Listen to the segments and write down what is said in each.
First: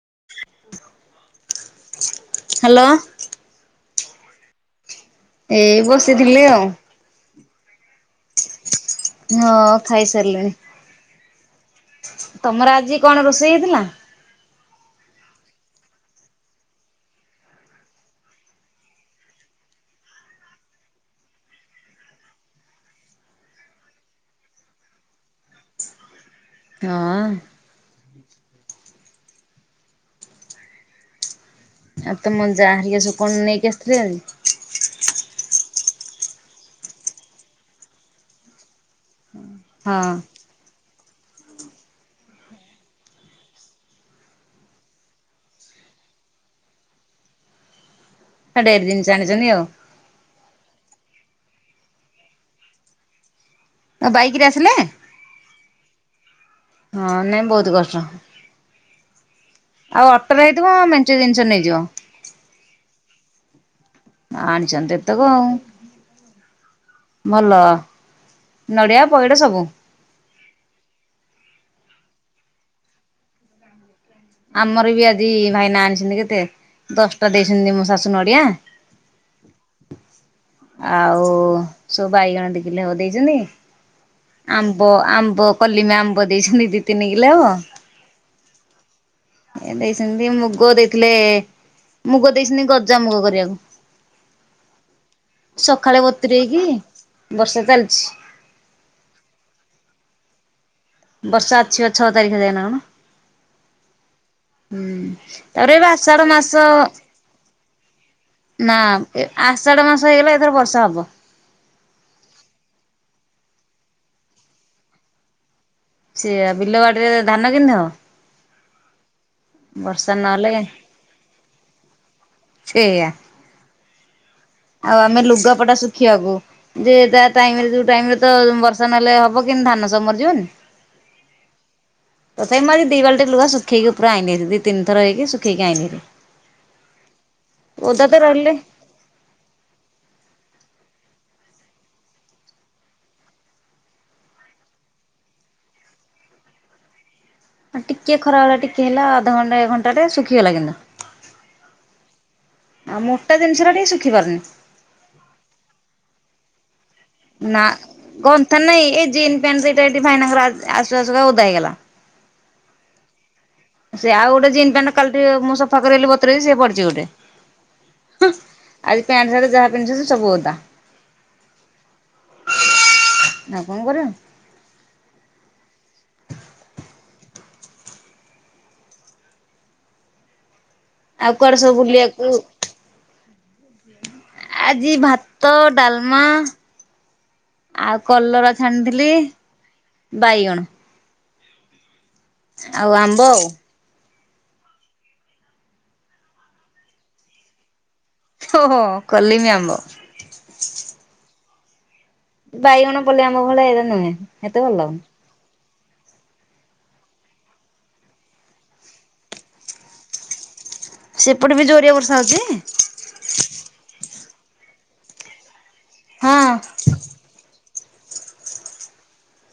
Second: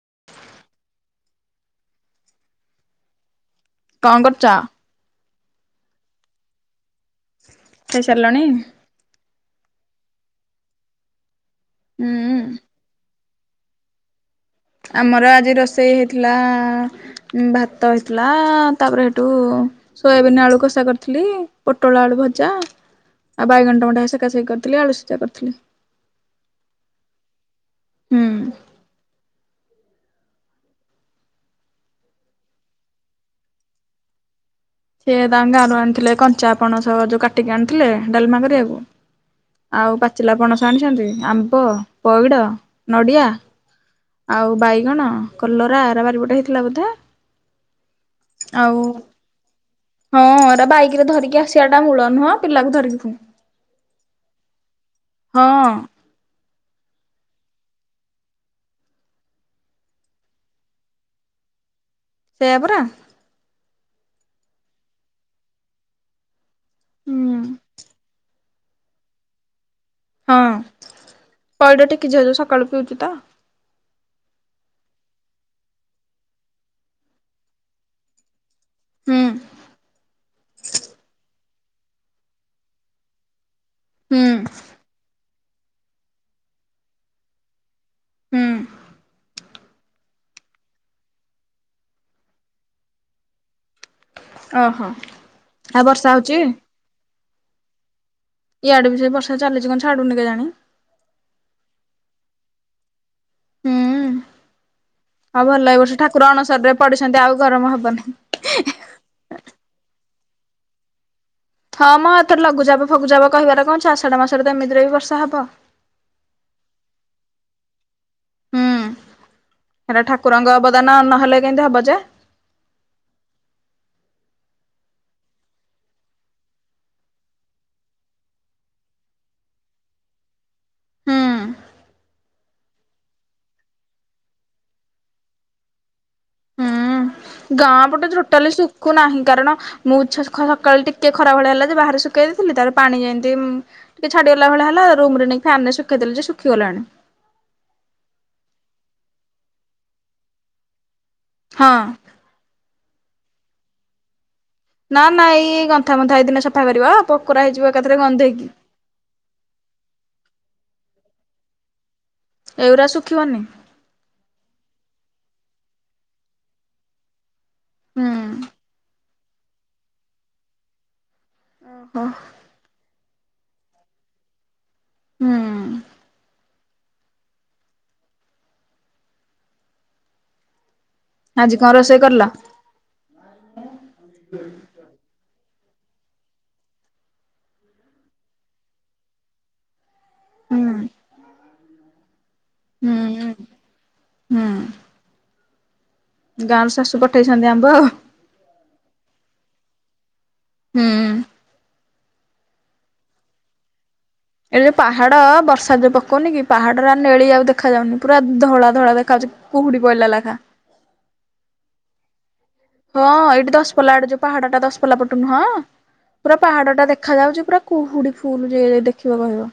[inaudible] Hello. କଣ କରୁଛ? ଏଇ ବସିଥିଲି ଆଉ। ଖାଇ ସାରିଲଣି। ହଁ ଖାଇ ସାରିଲିଣି। ହୁଁ ତମର ଆଜି କଣ ରୋଷେଇ ହେଇଥିଲା? ଆମର ଆଜି ରୋଷେଇ ହେଇଥିଲା ଭାତ ହେଇଥିଲା ତାପରେ ହେଟୁ ସୋୟାବିିନ ଆଳୁ କଷା କରିଥିଲି ପୋଟଳ ଆଳୁ ଭଜା। ଆଉ ବାଇଗଣ ଟମାଟୋ ହେଇ ସେକାସେକି କରିଥିଲି ଆଳୁସିଝା କରିଥିଲି। ହଁ। ହୁଁ। ଆଉ ତମ ଯା ହେରିକା ସବୁ କଣ ନେଇକି ଆସିଥିଲେ ଗାଁରୁ? ସିଏ ତାଙ୍କ ଗାଁରୁ ଆଣିଥିଲେ କଞ୍ଚାପଣସ ଯୋଉ କାଟିକି ଆଣିଥିଲେ ଡାଲମା କରିବାକୁ। ଆଉ ହଁ ପାଚିଲା ପଣସ ଆଣିଛନ୍ତି ଆମ୍ବ, ପଇଡ଼ ନଡ଼ିଆ ଆଉ ବାଇଗଣ କଲରା ଏରା ବାରିପଟେ ହେଇଥିଲା ବୋଧେ। ଢ଼େରେ ଆଉ ଜିନଷ ଆଣିଛନ୍ତି ଆଉ। ହଁ ଏରା ବାଇକରେ ଧରିକି ଆସିବାଟା ମୂଳ ନୁହଁ ପିଲାକୁ ଧରିକି ଫୁଣି। ଆଉ ବାଇକରେ ଆସିଲେ? ହଁ ନାଇଁ ବହୁତ କଷ୍ଟ। ଆଉ ଅଟୋରେ ଆଇଥିବ ମେଞ୍ଚେ ଜିନିଷ ନେଇଯିବ। ସେୟା ପରା। ଆଣିଛନ୍ତି ଏତେକ ଆଉ ହୁଁ ଭଲ। ନଡ଼ିଆ ପଇଡ଼ ସବୁ। ହଁ ପଇଡ଼ ଟିକି ଝିଅ ଯଉ ସକାଳୁ ପୁଇଚି ତ। ଆମର ବି ଆଜି ଭାଇନା ଆଣିଛନ୍ତି କେତେ ଦଶଟା ଦେଇଛନ୍ତି ମୋ ଶାଶୁ ନଡିଆ ହୁଁ। ଆଉ ସବୁ ବାଇଗଣ ଦି କିଲେ ହବ ଦେଇଚନ୍ତି। ହୁଁ ଆମ୍ବ ଆମ୍ବ କଲିମି ଆମ୍ବ ଦେଇଛନ୍ତି ଦି ତିନି କିଲେ ହବ। ହୁଁ ଏ ଦେଇଚନ୍ତି ମୁଗ ଦେଇଥିଲେ। ମୁଗ ଦେଇଚନ୍ତି ଗଜା ମୁଗ କରିଆକୁ। ଓହୋ ଆଉ ବର୍ଷା ହଉଚି? ବତୁରେଇକି ବର୍ଷା ଚାଲିଛି। ଇଆଡେ ବି ସେଇ ବର୍ଷା ଚାଲିଚି କଣ ଛାଡୁନି କେଜାଣି। ବର୍ଷା ଅଛି ବା ଛଅ ତାରିଖ ଯାଏ ନା କଣ? ହୁଁ। ହୁଁ ଆଉ ତାପରେ ଭଲ ଏଇ ଏବେ ବର୍ଷ ଆଷାଢ ଠାକୁର ମାସ ଅଣସରରେ ପଡିଛନ୍ତି ଆଉ ଗରମ ହବ ନାହିଁ। ନା ଏ ଆଷାଢ ମାସ ହେଇଗଲା ଏଥର ବର୍ଷା ହବ। ହଁ ମ ଏଥର ଲଘୁଚାପ ଫଗୁଚାପ କହିବାରେ କଣ ଅଛି ଆଷାଢ ମାସରେ ତ ଏମିତିରେ ବି ବର୍ଷା ହବ। ସେଇଆ ବିଲ ବାଡିରେ ଧାନ କିମିତି ହବ? ଏଇଟା ବର୍ଷା ନହେଲେ ଠାକୁରଙ୍କ ଅବଦାନ ନହେଲେ କେମତି ହବ ଯେ? ସେୟା। ଆଉ ଆମେ ଲୁଗା ପଟା ଶୁଖିବାକୁ ଯେ ତା ଟାଇମରେ ଯୋଉ ଟାଇମରେ ତ ବର୍ଷା ନହେଲେ ହବ କେ ଧାନ ସବୁ ମରି ଯିବନି। ହୁଁ। ତଥାପି ମୁଁ ଆଜି ଦି ବାଲଟି ଲୁଗା ଶୁଖେଇକି ପୁରା ଆଇଁଲି ଭାରି ଦି ତିିନି ଥର ହେଇକି ଶୁଖେଇକି ଆଇଁଲି ଭାରି। ହୁଁ ଗାଁ ପଟେ ତ ଟୋଟାଲି ରହିଲେ ଶୁଖୁ ନାହିଁ କାରଣ ମୁଁ ଛ ଖ ସକାଳେ ଟିକେ ଖରା ଭଳିଆ ହେଲା ଯେ ବାହାରେ ଶୁଖେଇ ଦେଇଥିଲି ତାପରେ ପାଣି ଯେମତି ଉଁ ଟିକେ ଛାଡିଗଲା ଭଳିଆ ହେଲା ରୁମ ରେ ନେଇ ଫ୍ୟାନରେ ଶୁଖେଇ ଦେଲି ଯେ ଶୁଖିଗଲାଣି। ଆଉ ଟିକିଏ ଖରାବେଳେ ଟିକେ ହେଲା ଅଧଘଣ୍ଟାଏ ଘଣ୍ଟାଟେ ଶୁଖିଗଲା କିନ୍ତୁ। ହଁ। ଆଉ ମୋଟା ଜିନିଷଗୁଡା ଟିକେ ଶୁଖି ପାରୁନି। ନା ନା ଏଇ ଏଇ ଗନ୍ଥା ବନ୍ଥା ଏଇ ଦିନେ ସଫା କରିବ? ନା କନ୍ଥା ନାଇଁ ଏଇ ଜିନ୍ ପ୍ୟାଣ୍ଟ ଦିଟା ଏଇଠି ଭାଇନାଙ୍କର ଆ-ଆସୁ ଆସୁ ବା ଓ ଦା ହେଇଗଲା। ଏଇଗୁରା ଶୁଖିବନି। ସେ ଆଉ ଗୋଟେ ଜିନ୍ ପ୍ୟାଣ୍ଟ କାଲି ଟିକେ ମୁଁ ସଫା କରେଇଲି ବତୁରେଇକି ସିଏ ପଡିଚି ଗୋଟେ। ହୁଁ। ଆଜି ପ୍ୟାଣ୍ଟ ସାର୍ଟ ଯାହା ପିନ୍ଧୁଛନ୍ତି ସବୁ ଓଦା। ଓହୋ। ଆଉ କଣ କରିବ? ହୁଁ। ଆଉ ଆଜି କୁଆଡେ କଣ ସବୁ ରୋଷେଇ କରିଲ? ବୁଲିଆକୁ ଆଜି ଭା ତ ଡାଲମା ଆଉ କଲରା ଛାଣିଥିଲି। ହୁଁ ବାଇଗଣ ଆଉ ଆମ୍ବ ହୁଁ ଆଉ। ହୁଁ। ଗାଁରୁ ଶାଶୁ ପଠେଇଛନ୍ତି ଆମ୍ବ ଆଉ। ହଁ ହଁ କଲିମି ଆମ୍ବ। ହୁଁ। ବାଇଗଣ ପଲେଇ ଆମ୍ୱ ଭଳିଆ ଏଇରା ନୁହେଁ। ଏତେ ଏ ଯୋଉ ଭଲ ଲାଗୁନି। ପାହାଡ ବର୍ଷା ର୍ଷା ଯୋଉ ପକଉନି କି ପାହାଡ ଗୁରା ନେଳି ଆଉ ଦେଖାଯାଉନି। ପୁରା ଧଳା ଧଳା ଦେଖାଯାଉଛି କୁହୁଡି ପହିଲା ଲେଖାଁ। ସେପଟେ ବି ଜୋରିଆ ବର୍ଷା ହଉଛି? ହଁ ଏଇଠି ଦଶପଲ୍ଲା ଆଡେ ଯୋଉ ପାହାଡଟା ଦଶପଲ୍ଲା ପଟୁ ନୁହଁ ପୁରା ହଁ। ପାହାଡଟା ଦେଖା ଯାଉଛି ପୁରା କୁହୁଡି ଫୁଲ ଯେ ଯିଏ ଦେଖିବ କହିବ।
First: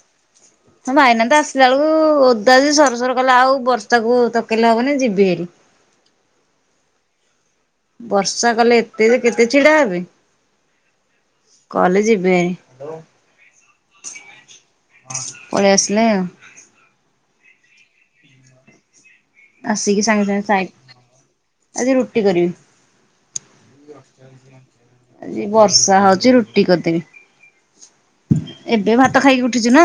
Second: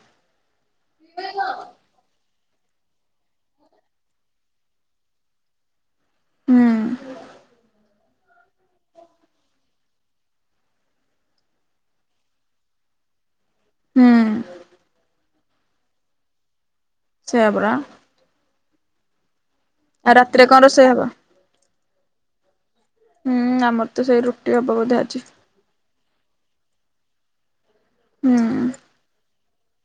ହଁ ଭାଇନା ତ ଆସିଲା ବେଳକୁ ଓଦା ଯେ ସରସର କଲା ଆଉ ବର୍ଷାକୁ ତକେଇଲେ ହବନି ଯିବି ହେରି। ହୁଁ। ବର୍ଷା କଲେ ଏତେ ଯେ କେତେ ଛିଡା ହେବି। କଲେ ଯିବେନେଇ। ହୁଁ। ପଳେଇ ଆସିଲେ ଆ ସେୟା ପରା। ଆସିକି ଆଉ ସାଙ୍ଗେ ରାତିରେ ସାଙ୍ଗେ କଣ ରୋଷେଇ ହବ? ସାଇଁ ଆଜି ରୁଟି କରିବି। ହୁଁ ଆମ ଆଜି ବର୍ଷା ହଉଛି ରୁଟି କରିଦେବି। ହୁଁ। ଏବେ ଭାତ ଖାଇକି ଉଠିଛୁ ନା।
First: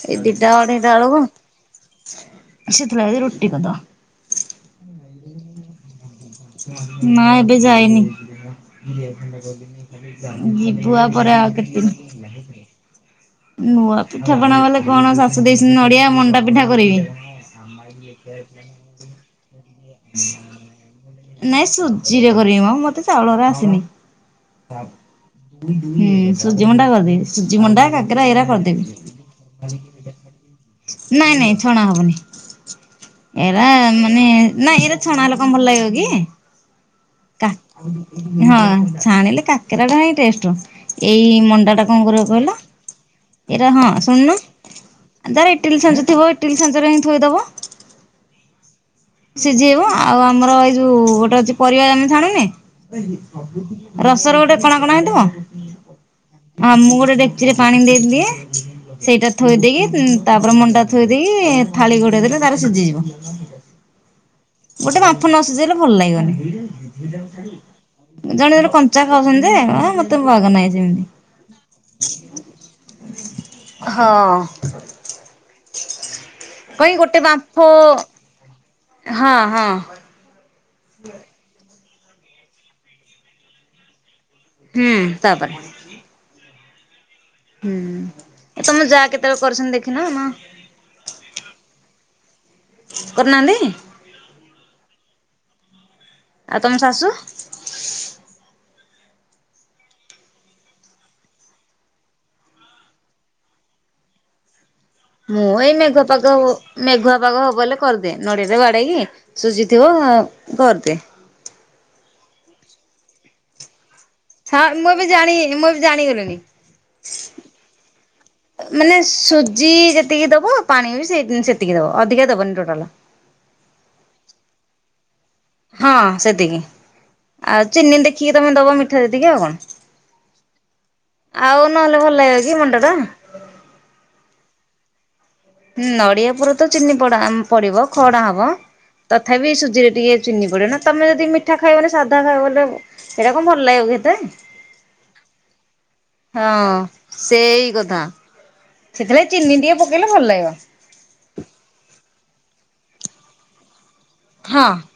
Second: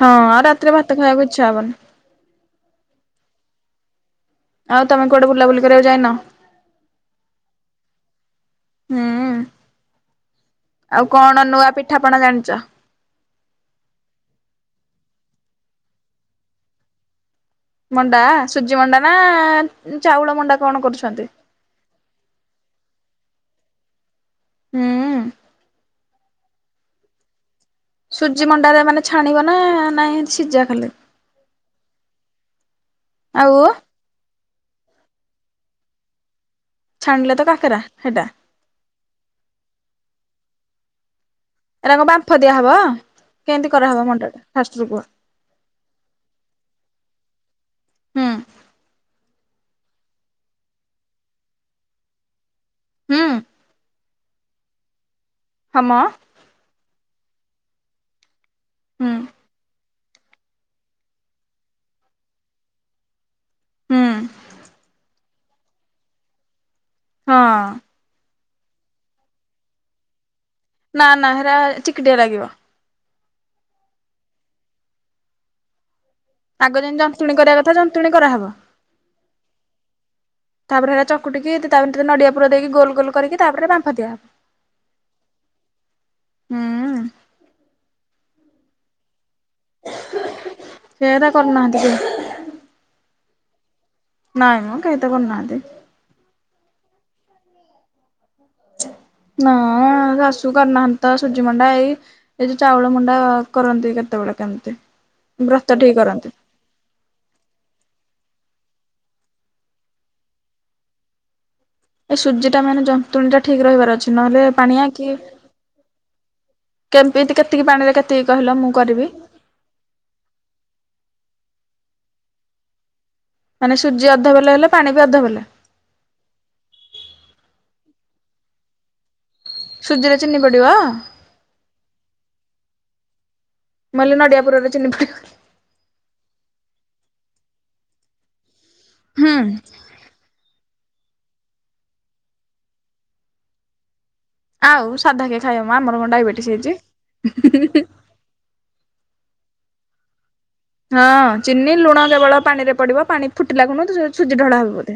ହଁ ଆଉ ଦିଟା ରାତିରେ ଭାତ ଅଢ଼େଇଟା ବେଳକୁ, ଖାଇବାକୁ ଇଚ୍ଛା ହବନି ସେଥିପାଇଁ ଆଜି ରୁଟି କରିଦବ। ଆଉ ତମେ କୁଆଡେ ବୁଲାବୁଲି କରିଆକୁ ଯାଇନ? ନା ଏବେ ଯାଇନି। ହୁଁ ଯିବୁ ଆ କଣ ପରେ ଆଉ ନୂଆ କେତେ ପିଠାପଣା ଦିନ? ଜାଣିଛ? ନୂଆ ପିଠା ପଣା ଗଲେ କଣ ଶାଶୂ ଦେଇଛନ୍ତି ନଡିଆ ମଣ୍ଡା ପିଠା କରିବି ମଣ୍ଡା, ସୁଜି ମଣ୍ଡା ନା ଚାଉଳ ମଣ୍ଡା କଣ କରୁଛନ୍ତି? ନାଇଁ ସୁଜିରେ କରିବି ମ ମତେ ଚାଉଳ ମଣ୍ଡା ଆସେନି। ହୁଁ ହୁଁ ସୁଜି ମଣ୍ଡା କରଦେବି ସୁଜ୍ ସୁଜି ମଣ୍ଡା, କାକରା ଏଇରା ସୁଜି ମଣ୍ଡାରେ କରିଦେବି। ମାନେ ଛାଣିବ ନା ନାଇଁ ସିଝା ଖାଲି? ନାଇଁ ନାଇଁ ଛଣା ହବନି। ଆଉ ଏଇରା ମାନେ ନାଇଁ ଏଇରା ଛଣା ହେଲେ ଭଲ ଲାଗିବ କି? ଛାଣିଲେ ତ କା କାକେରା ହେଟା ହଁ ଛାଣିଲେ କାକେରା ଟା ହିଁ ଟେଷ୍ଟର ଏଇ ମଣ୍ଡାଟା ଏରା କଣ କରିବ ବାମ୍ଫ କହିଲ, ଦିଆହବ? କେମିତି ଏଇଟା ହଁ କରାହବ ମଣ୍ଡା ଶୁଣୁନୁ ଟା ଫାଷ୍ଟରୁ କୁହ ଯାର ଇଟିଲି ଛାଞ୍ଚ ଥିବ ଇଟିଲି ଛାଞ୍ଚରେ ହିଁ ଥୋଇଦବ ହୁଁ। ସିଜେଇବ, ଆଉ ଆମର ଏଇ ଯୋଉ ଗୋଟେ ଅଛି ପରିବା ଆମେ ଛାଣୁନେ ହୁଁ ରସ ର ଗୋଟେ କଣା କଣା ହେଇଥିବ, ହଁ ମ ହଁ ମୁଁ ଗୋଟେ ଡେ କଚିରେ ପାଣି ଦେଇଦିଏ, ହୁଁ ସେଇଟା ଥୋଇ ଦେଇକି ତାପରେ ମଣ୍ଡା ଥୋଇ ଦେଇକି, ଥାଳି ଘୋଡେଇଦେଲେ ତାର ସିଜିଯିବ। ହୁଁ। ଗୋଟେ ବାମ୍ଫ ନ ସିଜେଇଲେ ଭଲ ଲାଗିବନି। ହଁ ଜଣେ ଜଣେ କଞ୍ଚା ଖାଉଛନ୍ତି ଯେ ହଁ ମତେ ବାଗ ନାହିଁ ସେମିତି। ନା ନା ହେଇରା ଚିକିଟିଆ ଲାଗିବ। ହଁ। ଆଗ ଯେମିତି କଇଁ ଗୋଟେ ଜନ୍ତୁଣି କରିବା ବାମ୍ଫ କଥା ଜନ୍ତୁଣି କରାହବ। ହଁ ହଁ। ତାପରେ ହେଇରା ଚକୁଟିକି, ତା ଭିତରେ ନଡିଆ ପୁର ଦେଇକି ଗୋଲ ଗୋଲ କରିକି ତାପରେ ବାମ୍ଫ ଦିଆହବ। ହୁଁ। ତାପରେ ହୁଁ। ହୁଁ। ଏ ତମ ଯାଆ କେତ୍ କେତେବେଳେ କରୁଛନ୍ତି ଦେଖିନ ମ ସେରା କରୁନାହାନ୍ତି କେହି କରୁନାହାଁନ୍ତି? ନାଇଁ ମ କେହି ତ କରୁନାହାଁନ୍ତି। ଆଉ ତମ ଶାଶୁ [inaudible] ନା ଶାଶୁ କରିନାହାନ୍ତି ତ ସୁଜି ମଣ୍ଡା ଏଇ ଏ ଯଉ ଚାଉଳ ମଣ୍ଡା କରନ୍ତି କେତେବେଳେ। [unintelligible] ମୁଁ ବ୍ରତ ଏଇ ଠିକ ମେଘୁଆ କରନ୍ତି। ପାଗ ହ ମେଘୁଆ ପାଗ ହବ ବୋଲି କରିଦିଏ। ନଡିଆରେ ବାଡେଇକି ସୁଜିଥିବ କରିଦିଏ। ଏ ସୁଜିଟା ମାନେ ଯନ୍ତୁଣୀଟା ଠିକ୍ ରହିବାର ଅଛି। ନହେଲେ ହଁ ପାଣିଆ ମୁଁ ଏବେ କି ଜାଣି ମୁଁ ଏବେ ଜାଣିଗଲିଣି। କେମିତି କେତିକି ପାଣିରେ କେ ମାନେ ସୁଜି ଯେତିକି ଦବ ପାଣି ବି ସେତିକି ଦବ। ଅଧିକା ଦବନି ଟୋଟାଲ। ମାନେ ସୁଜି ଅଧ ବେଲେ ହେଲେ ପାଣି ବି ଅଧ ବେଲେ। ହଁ ସେତିକି। ଆଉ ଚିନି ଦେଖିକି ତମେ ଦବ ମିଠା ତିକି ଆଉ କଣ। ସୁଜିରେ ଚିନି ପଡିବ ଆଉ ନହେଲେ ଭଲ ହେଇିବ କି ମଣ୍ଡା ଟା। ମୁଁ କହିଲି ନଡ଼ିଆପୁରରେ ଚିନି ପଡ଼ିବ ନଡିଆ ପୁର ତ ଚିନି ପଡା ପଡିବ ଖଅଡା ହବ। ହୁଁ ତଥାପି ସୁଜିରେ ଟିକେ ଚିନି ପଡେ ନା। ତମେ ଯଦି ମିଠା ଖାଇବନି ସାଧା ଖାଇବ ବଲେ ସେଇଟା କଣ ଭଲ ଲାଗିବ କି ହେତେ। ଆଉ ସାଧା କେ ଖାଇବ ମ ଆମର କଣ ଡାଇବେଟିସ ହଁ ସେଇ ହେଇଛି। କଥା। ସେଥିଲାଗି ଚିନି ଟିକେ ପକେଇଲେ ଭଲ ଲାଗିବ। ହଁ ଚିନି ଲୁଣ କେବଳ ପାଣି ରେ ପଡିବ ପାଣି ଫୁଟିଲା ଖୁଣୁ ସୁଜି ଢଳା ହଁ ହବ ବୋଧେ।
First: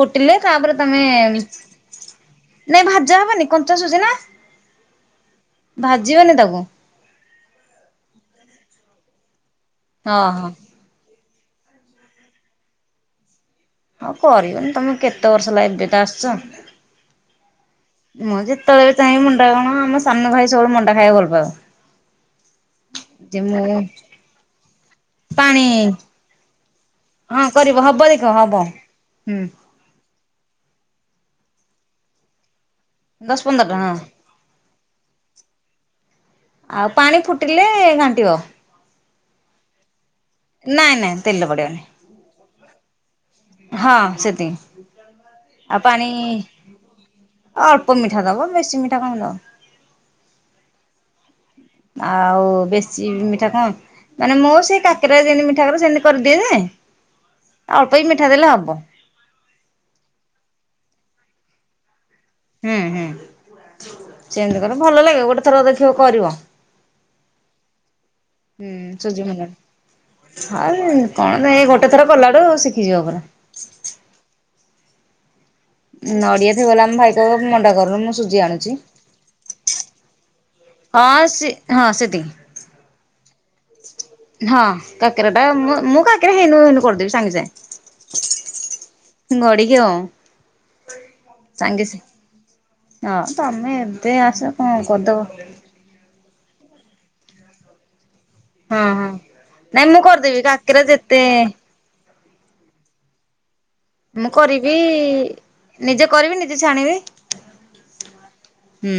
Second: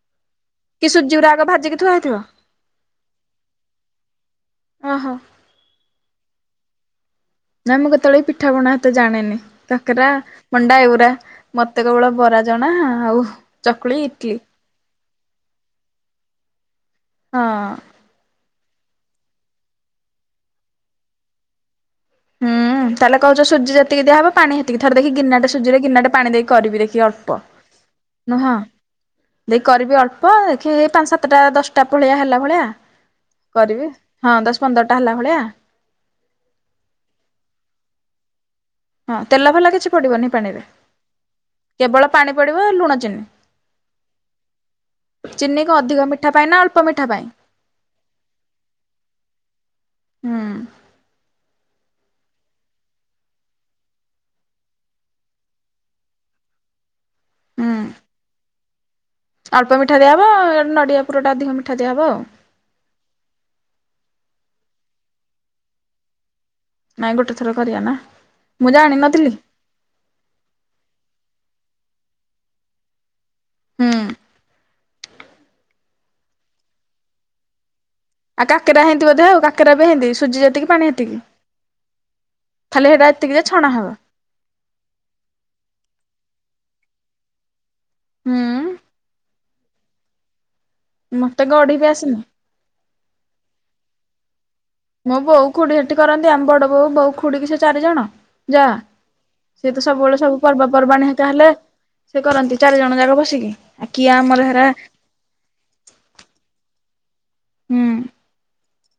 ଫୁଟିଲେ ତାପରେ କି ତମେ ସୁଜି ଗୁରା ଆଗ ଭାଜିକି ଥୁଆ ହେଇଥିବ ନାଇଁ ଭାଜା ହବନି କଞ୍ଚା ସୁଜି ନା ଓହୋ। ଭାଜିବନି ତାକୁ। ନା ମୁଁ କେତେବେଳେ ବି ପିଠା ପଣା ହେତେ ଜାଣେନି। କାକରା, ହଁ ହଁ। ମଣ୍ଡା ଏଉରା। ମତେ କେବଳ ବରା ଜଣା। ଆଉ ଚକୁଳି ହଁ ଇଟଲି କରିବନି ତମେ କେତେ ବର୍ଷ ହେଲା ଏବେ ତ ଆସିଛ। ହଁ। ମୁଁ ଯେତେବେଳେ ବି ଚାହିଁବି ମଣ୍ଡା କଣ ଆମ ସାନ ଭାଇ ସବୁବେଳେ ମଣ୍ଡା ଖାଇବାକୁ ଭଲ ପାଉ। ହୁଁ। ହୁ ତାହେଲେ ଯେ କହୁଛ ମୁଁ ସୁଜି ଯେତିକି ଦିଆହବ ପାଣି ସେତିକି ଥର ଦେଖି ଗିନାଟେ ପାଣି ସୁଜି ରେ ଗିନାଟେ ପାଣି ଦେଇକିି କରିବି ଦେଖି ଅଳପ। ହଁ କରିବ ହବ ଦେଖ ହଁ ହବ। ହୁଁ ଦେଇ କରିବି ଅଳ୍ପ ହଁ ଦେଖି ପାଞ୍ଚ ସାତଟା ଦଶଟା ଭଳିଆ ହେଲା ଭଳିଆ ଦଶ ପନ୍ଦର କରିବି ଟା। ହଁ ଦଶ ପନ୍ଦରଟା ହେଲା ଭଳିଆ। ଆଉ ପାଣି ଫୁଟିଲେ ଘାଣ୍ଟିବ। ହଁ ତେଲ ଫେଲ କିଛି ପଡିବନି ପାଣିରେ। ନାଇଁ ନାଇଁ ତେଲ ପଡିବନି କେବଳ ପାଣି ପଡିବ ଲୁଣ ଚିନି। ହଁ ସେତିକି। ଚିନିକ ଆଉ ଅଧିକ ପାଣି ମିଠା ପାଇଁ ନା ଅଳ୍ପ ମିଠା ପାଇଁ ଅଳ୍ପ ମିଠା ଦବ ବେଶୀ ମିଠା କଣ ଦବ। ହୁଁ ଆଉ ବେଶୀ ମିଠା କଣ ମାନେ ମୁଁ ସେଇ କାକରା ଯେମତି ମିଠା କରେ ସେମିତି କରିଦିଏ ଯେ। ହୁଁ। ଅଳ୍ପ ବି ମିଠା ଦେଲେ ହବ। ଅଳ୍ପ ମିଠା ଦିଆହବ ନଡିଆ ପୁରଟା ଅଧିକ ମିଠା ଦିଆହବ ଆଉ। ହୁଁ ହୁଁ ସେମିତି କଲେ ଭଲ ଲାଗିବ। ଗୋଟେ ଥର ଦେଖିବ କରିବ। ନାଇଁ ଗୋଟେ ଥର କରିବା ନା ମୁଁ ହୁଁ ସୁଜି ଜାଣିନଥିଲି ମଣ୍ଡା। [unintelligible] କଣ ନା ଏ ଗୋଟେ ଥର କଲାଡୁ ଶିଖିଯିବ ପୁରା। ହୁଁ। ନଡିଆ ଥିବ ମାନେ ମୋ ଭାଇ କହିବ ମଣ୍ଡା କର। ଆଉ କାକରା ହେଇନ୍ତି ବୋଧେ ଆଉ କାକେରା ବି ହେଇତି ସୁଜି ଯେତିକି ପାଣି ହେତିକି। ହଁ ସେ ହଁ ସେତିକି ଖାଲି ହେରା ହଁ କାକେରା ଟା ମୁଁ କାକେରା ହେନୁ ହେନୁ କରିଦେବି ସାଙ୍ଗେ ସାଙ୍ଗେ। ହୁଁ [unintelligible] ସାଙ୍ଗେ ମତେ ଗଢ଼ି ବି ଆସିନି ସାଙ୍ଗ ହଁ ତମେ ଏବେ ତ ଆସ କଣ ମୋ କରିଦବ ବୋଉ ଖୁଡି ସେଠି କରନ୍ତି ଆମ ବଡ ବୋଉ ବୋଉ ଖୁଡ କି ସେ ଚାରି ଜଣ ଯା ହଁ ହଁ। ସିଏ ତ ନାଇଁ ମୁଁ ସବୁବେଳେ କରିଦେବି ସବୁ କାକେରା ପର୍ବପର୍ବାଣିୀ ଯେତେ ହେତା ହେଲେ ସେ କରନ୍ତି ଚାରି ଜଣ ଯାକ ବସିକି। ଆଉ କିଏ ମୁଁ ଆମର ହେରା କରିବି ନିଜେ କରିବି ନିଜେ ଛାଣିବି। ହୁଁ ହୁଁ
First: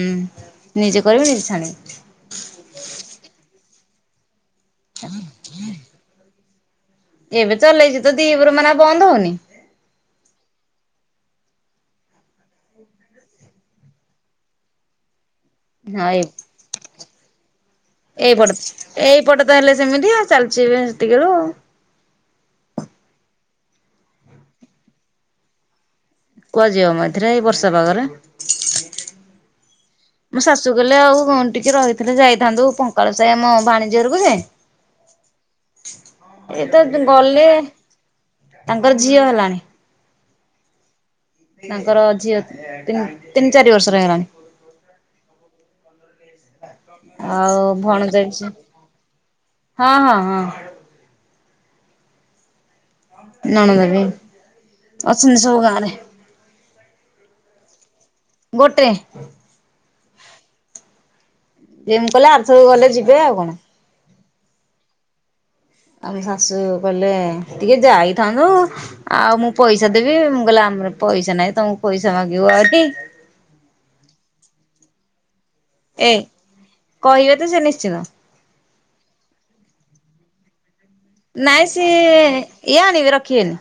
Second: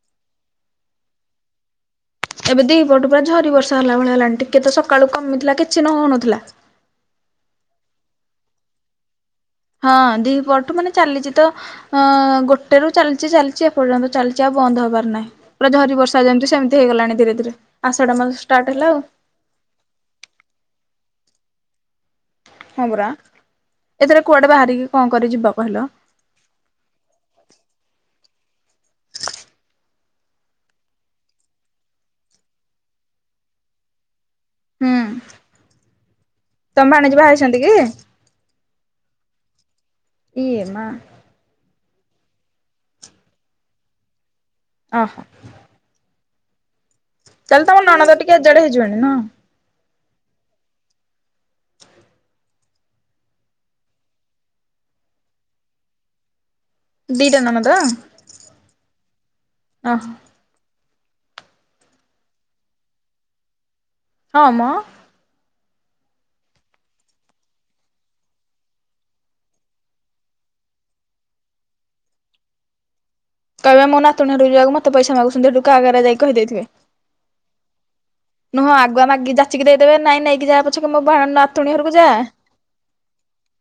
ନିଜେ କରିବି ନିଜେ ଛାଣିବି। ଏବେ ଦିପଟୁ ପୁରା ଝରି ବର୍ଷା ହେଲା ଭଳିଆ ହେଲାଣି ଟିକେ ତ ସକାଳୁ କମିଥିଲା କିଛି ନ ହଉନଥିଲା। ଏବେ ଚଲେଇଚି ତ ଦିପରୁ ମାନେ ବନ୍ଦ ହଉନି। ହଁ ଦି ପରଠୁ ମାନେ ଚାଲିଚି ତ ଅ ଗୋଟେ ରୁ ଚାଲିଚି ଚାଲିଚି ଏପର୍ଯ୍ୟନ୍ତ ଚାଲିଚି ଆଉ। ବନ୍ଦ ହବାର ନାହିଁ। ପୁରା ଝରି ହଁ ବର୍ଷା ଏଇ ଯେମିତି ସେମିତି ହେଇଗଲାଣି ଧୀରେ ଧୀରେ ଆଷାଢ ମାସ ଏଇପଟ ଷ୍ଟାର୍ଟ ହେଲା ଆଉ। ଯିବେ ସେତିକିରୁ। ହଁ ପରା ଏଥରେ କୁଆଡେ ବାହାରିକି କଣ କରି ଯିବା କହିଲ। କୁହାଯିବ ମ ଏଥିରେ ଏଇ ବର୍ଷା ପାଗରେ? ମୋ ଶାଶୁ କହିଲେ ଆଉ ଟିକେ ରହିଥିଲେ ଯାଇଥାନ୍ତୁ ପଙ୍କାଳ ସାହି ସେ ଆମ ଭାଣିଜୀ ଘରକୁ ଯେ। ହୁଁ ଏ ତ ତମ ଭାଣିଜୀ ବାହା ଗଲେ। ହେଇଛନ୍ତି କି? ତାଙ୍କର ଝିଅ ହେଲାଣି। ଏଇଏ ମା। ତାଙ୍କର ଝିଅ ତିନି ତିନି ଚାରି ବର୍ଷର ହେଇଗଲାଣି। ଓହୋ। ଆଉ ତାହେଲେ ତମ ନଣନ୍ଦ ଭଣଜା ଟିକେ ଝିଅ ଏଜେଡ ହେଇଯିବେଣି ନୁହଁ ହଁ ହଁ। ହଁ। ନଣ ଦେ ବି ଅଛନ୍ତି ସବୁ ଗାଁ ରେ। ଦିଟା ନଣଦ। ଗୋଟେ ଅ ହ। ଯେମି କହିଲେ ଆରଥରକୁ ଗଲେ ଯିବେ ଆଉ କଣ। ହ ମ। ଆମ ଶାଶୁ କହିଲେ ଟିକେ ଯାଇଥାନ୍ତୁ ଆଉ ମୁଁ ପଇସା ଦେବି ମୁଁ କହିଲି ଆ ଆମର ପଇସା ନାହିଁ ତମକୁ ପଇସା ମାଗିବ ଏବେ। କହିବେ ମୋ ନାତୁଣୀ ଘରକୁ ଯିବାକୁ ମତେ ପଇସ ମାଗୁଛନ୍ତି ସେଠୁ କା ଆଗେରେ ଏ ଯାଇ କହିଦେଇଥିବେ। କହିବେ ତ ସେ ନିଶ୍ଚିନ୍ତ ନୁହଁ ଆଗୁଆ ମାଗି ଯାଚି କି ଦେଇ ଦେବେ ନାଇଁ ନେଇକି ଯହା ନାଇଁ ସି ଇଏ ଆଣିବେ ରଖିବେନି।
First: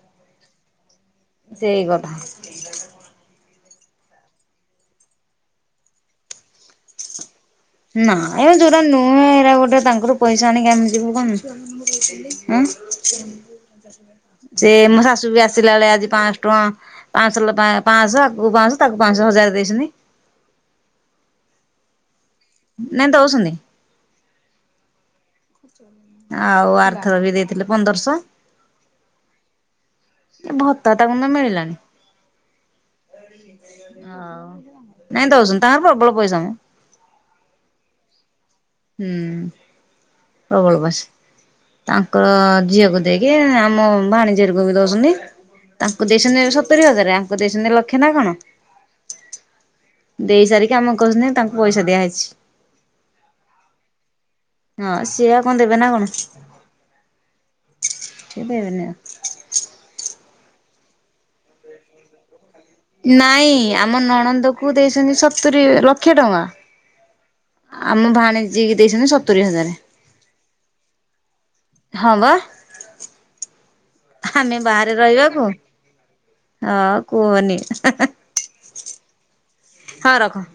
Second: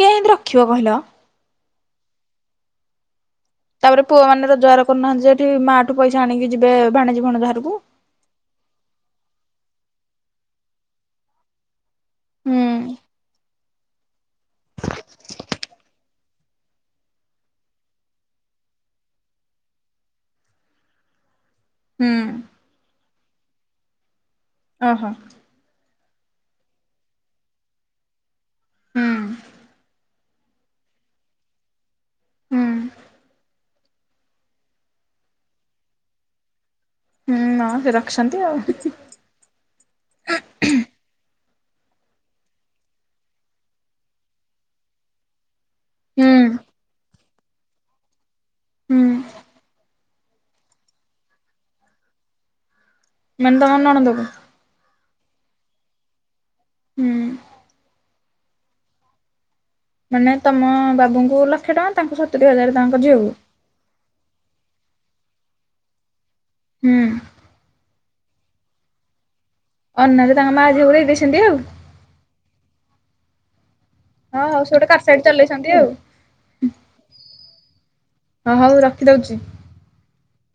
କିଏ ହେନ୍ତି ରଖିବ କହିଲ? ସେଇ କଥା। ତାପରେ ପୁଅ ମାନେ ରୋଜଗାର କରୁନାହାନ୍ତି ଯେ ଏଠି ମା ଠୁ ପଇସା ଆଣିକି ଯିବେ ଭାଣିଜୀ ଭଣଜା ଘରକୁ। ନା ଏବେ ଯୋଉରା ନୁହେଁ ଏଇରା ଗୋଟେ ତାଙ୍କର ପଇସା ଆଣିକି ଆମେ ଯିବୁ ହୁଁ କଣ। ଉଁ? ସେ ମୋ ଶାଶୁ ବି ଆସିଲା ବେଳେ ଆଜି ପାଆଁଶ ଟଙ୍କା ପାଆଁଶ ପାଆଁଶ ଆକୁ ପା ତାକୁ ପାଆଁଶ ହଜାର ଦେଇଚନ୍ତିି। ହୁଁ। ନାଇଁ ଦଉଚନ୍ତି। ଓହୋ। ଆଉ ଆର୍ଥର ବି ଦେଇଥିଲେ ପନ୍ଦରଶହ। ହୁଁ। ଏ ଭତ୍ତା ତାକୁ ତ ମିଳିଲାନି। ହୁଁ। ହ ନାଇଁ ଦଉଚନ୍ତି ତାଙ୍କର ପ୍ରବଳ ପଇସା ମ। ହୁଁ ହଁ ସେ ରଖିଛନ୍ତି ଆଉ ହୁଁ ପ୍ରବଳ ପଇସା। ତାଙ୍କର ଝିଅକୁ ଦେଇକି ଆମ ଭାଣିଜୀ ହରିକା କୁ ଦଉଛନ୍ତି। ତାଙ୍କୁ ଦେଇଛନ୍ତି ସତୁରି ହଜାର ତାଙ୍କୁ ଦେଇଛନ୍ତି ଲକ୍ଷ ନା କଣ? ହୁଁ। ଦେଇ ସାରିକି ଆମ କୁ କହୁଛନ୍ତି ତାଙ୍କୁ ପଇସା ଦିଆହେଇଛି। ମୋନେ ତୁମ ନଣଦ କୁ ହଁ ସିଏ ଆଉ ଦେବେ ନା କଣ ହୁଁ ସିଏ ଦେବେନି ଆଉ। ମାନେ ତମ ବାବୁଙ୍କୁ ଲକ୍ଷେ ଟଙ୍କା ତାଙ୍କୁ ସବୁ ନାଇଁ ଆମ ନଣନ୍ଦ କୁ କୁ ଦେଇଛନ୍ତି ସତୁରୀ ଲକ୍ଷେ ଟଙ୍କା ହୁଁ ଆମ ଭାଣିଜୀ କି ଦେଇଛନ୍ତି ସ ତୁରୀ ହଜାରେ ଅନାରେ ତାଙ୍କ ମା ଝିଅକୁ ଦେଇ ଦେଇଛନ୍ତି ଆଉ ହଁ ବା ହଁ ଆମେ ହଉ ସେ ଗୋଟେ ବାହାରେ କାରସାଇଟ ରହିବାକୁ ଚଲେଇଛନ୍ତି ଆଉ। ହଁ କୁହନି। ହଁ ହଉ ରଖିଦଉଛି। ହଁ ରଖ।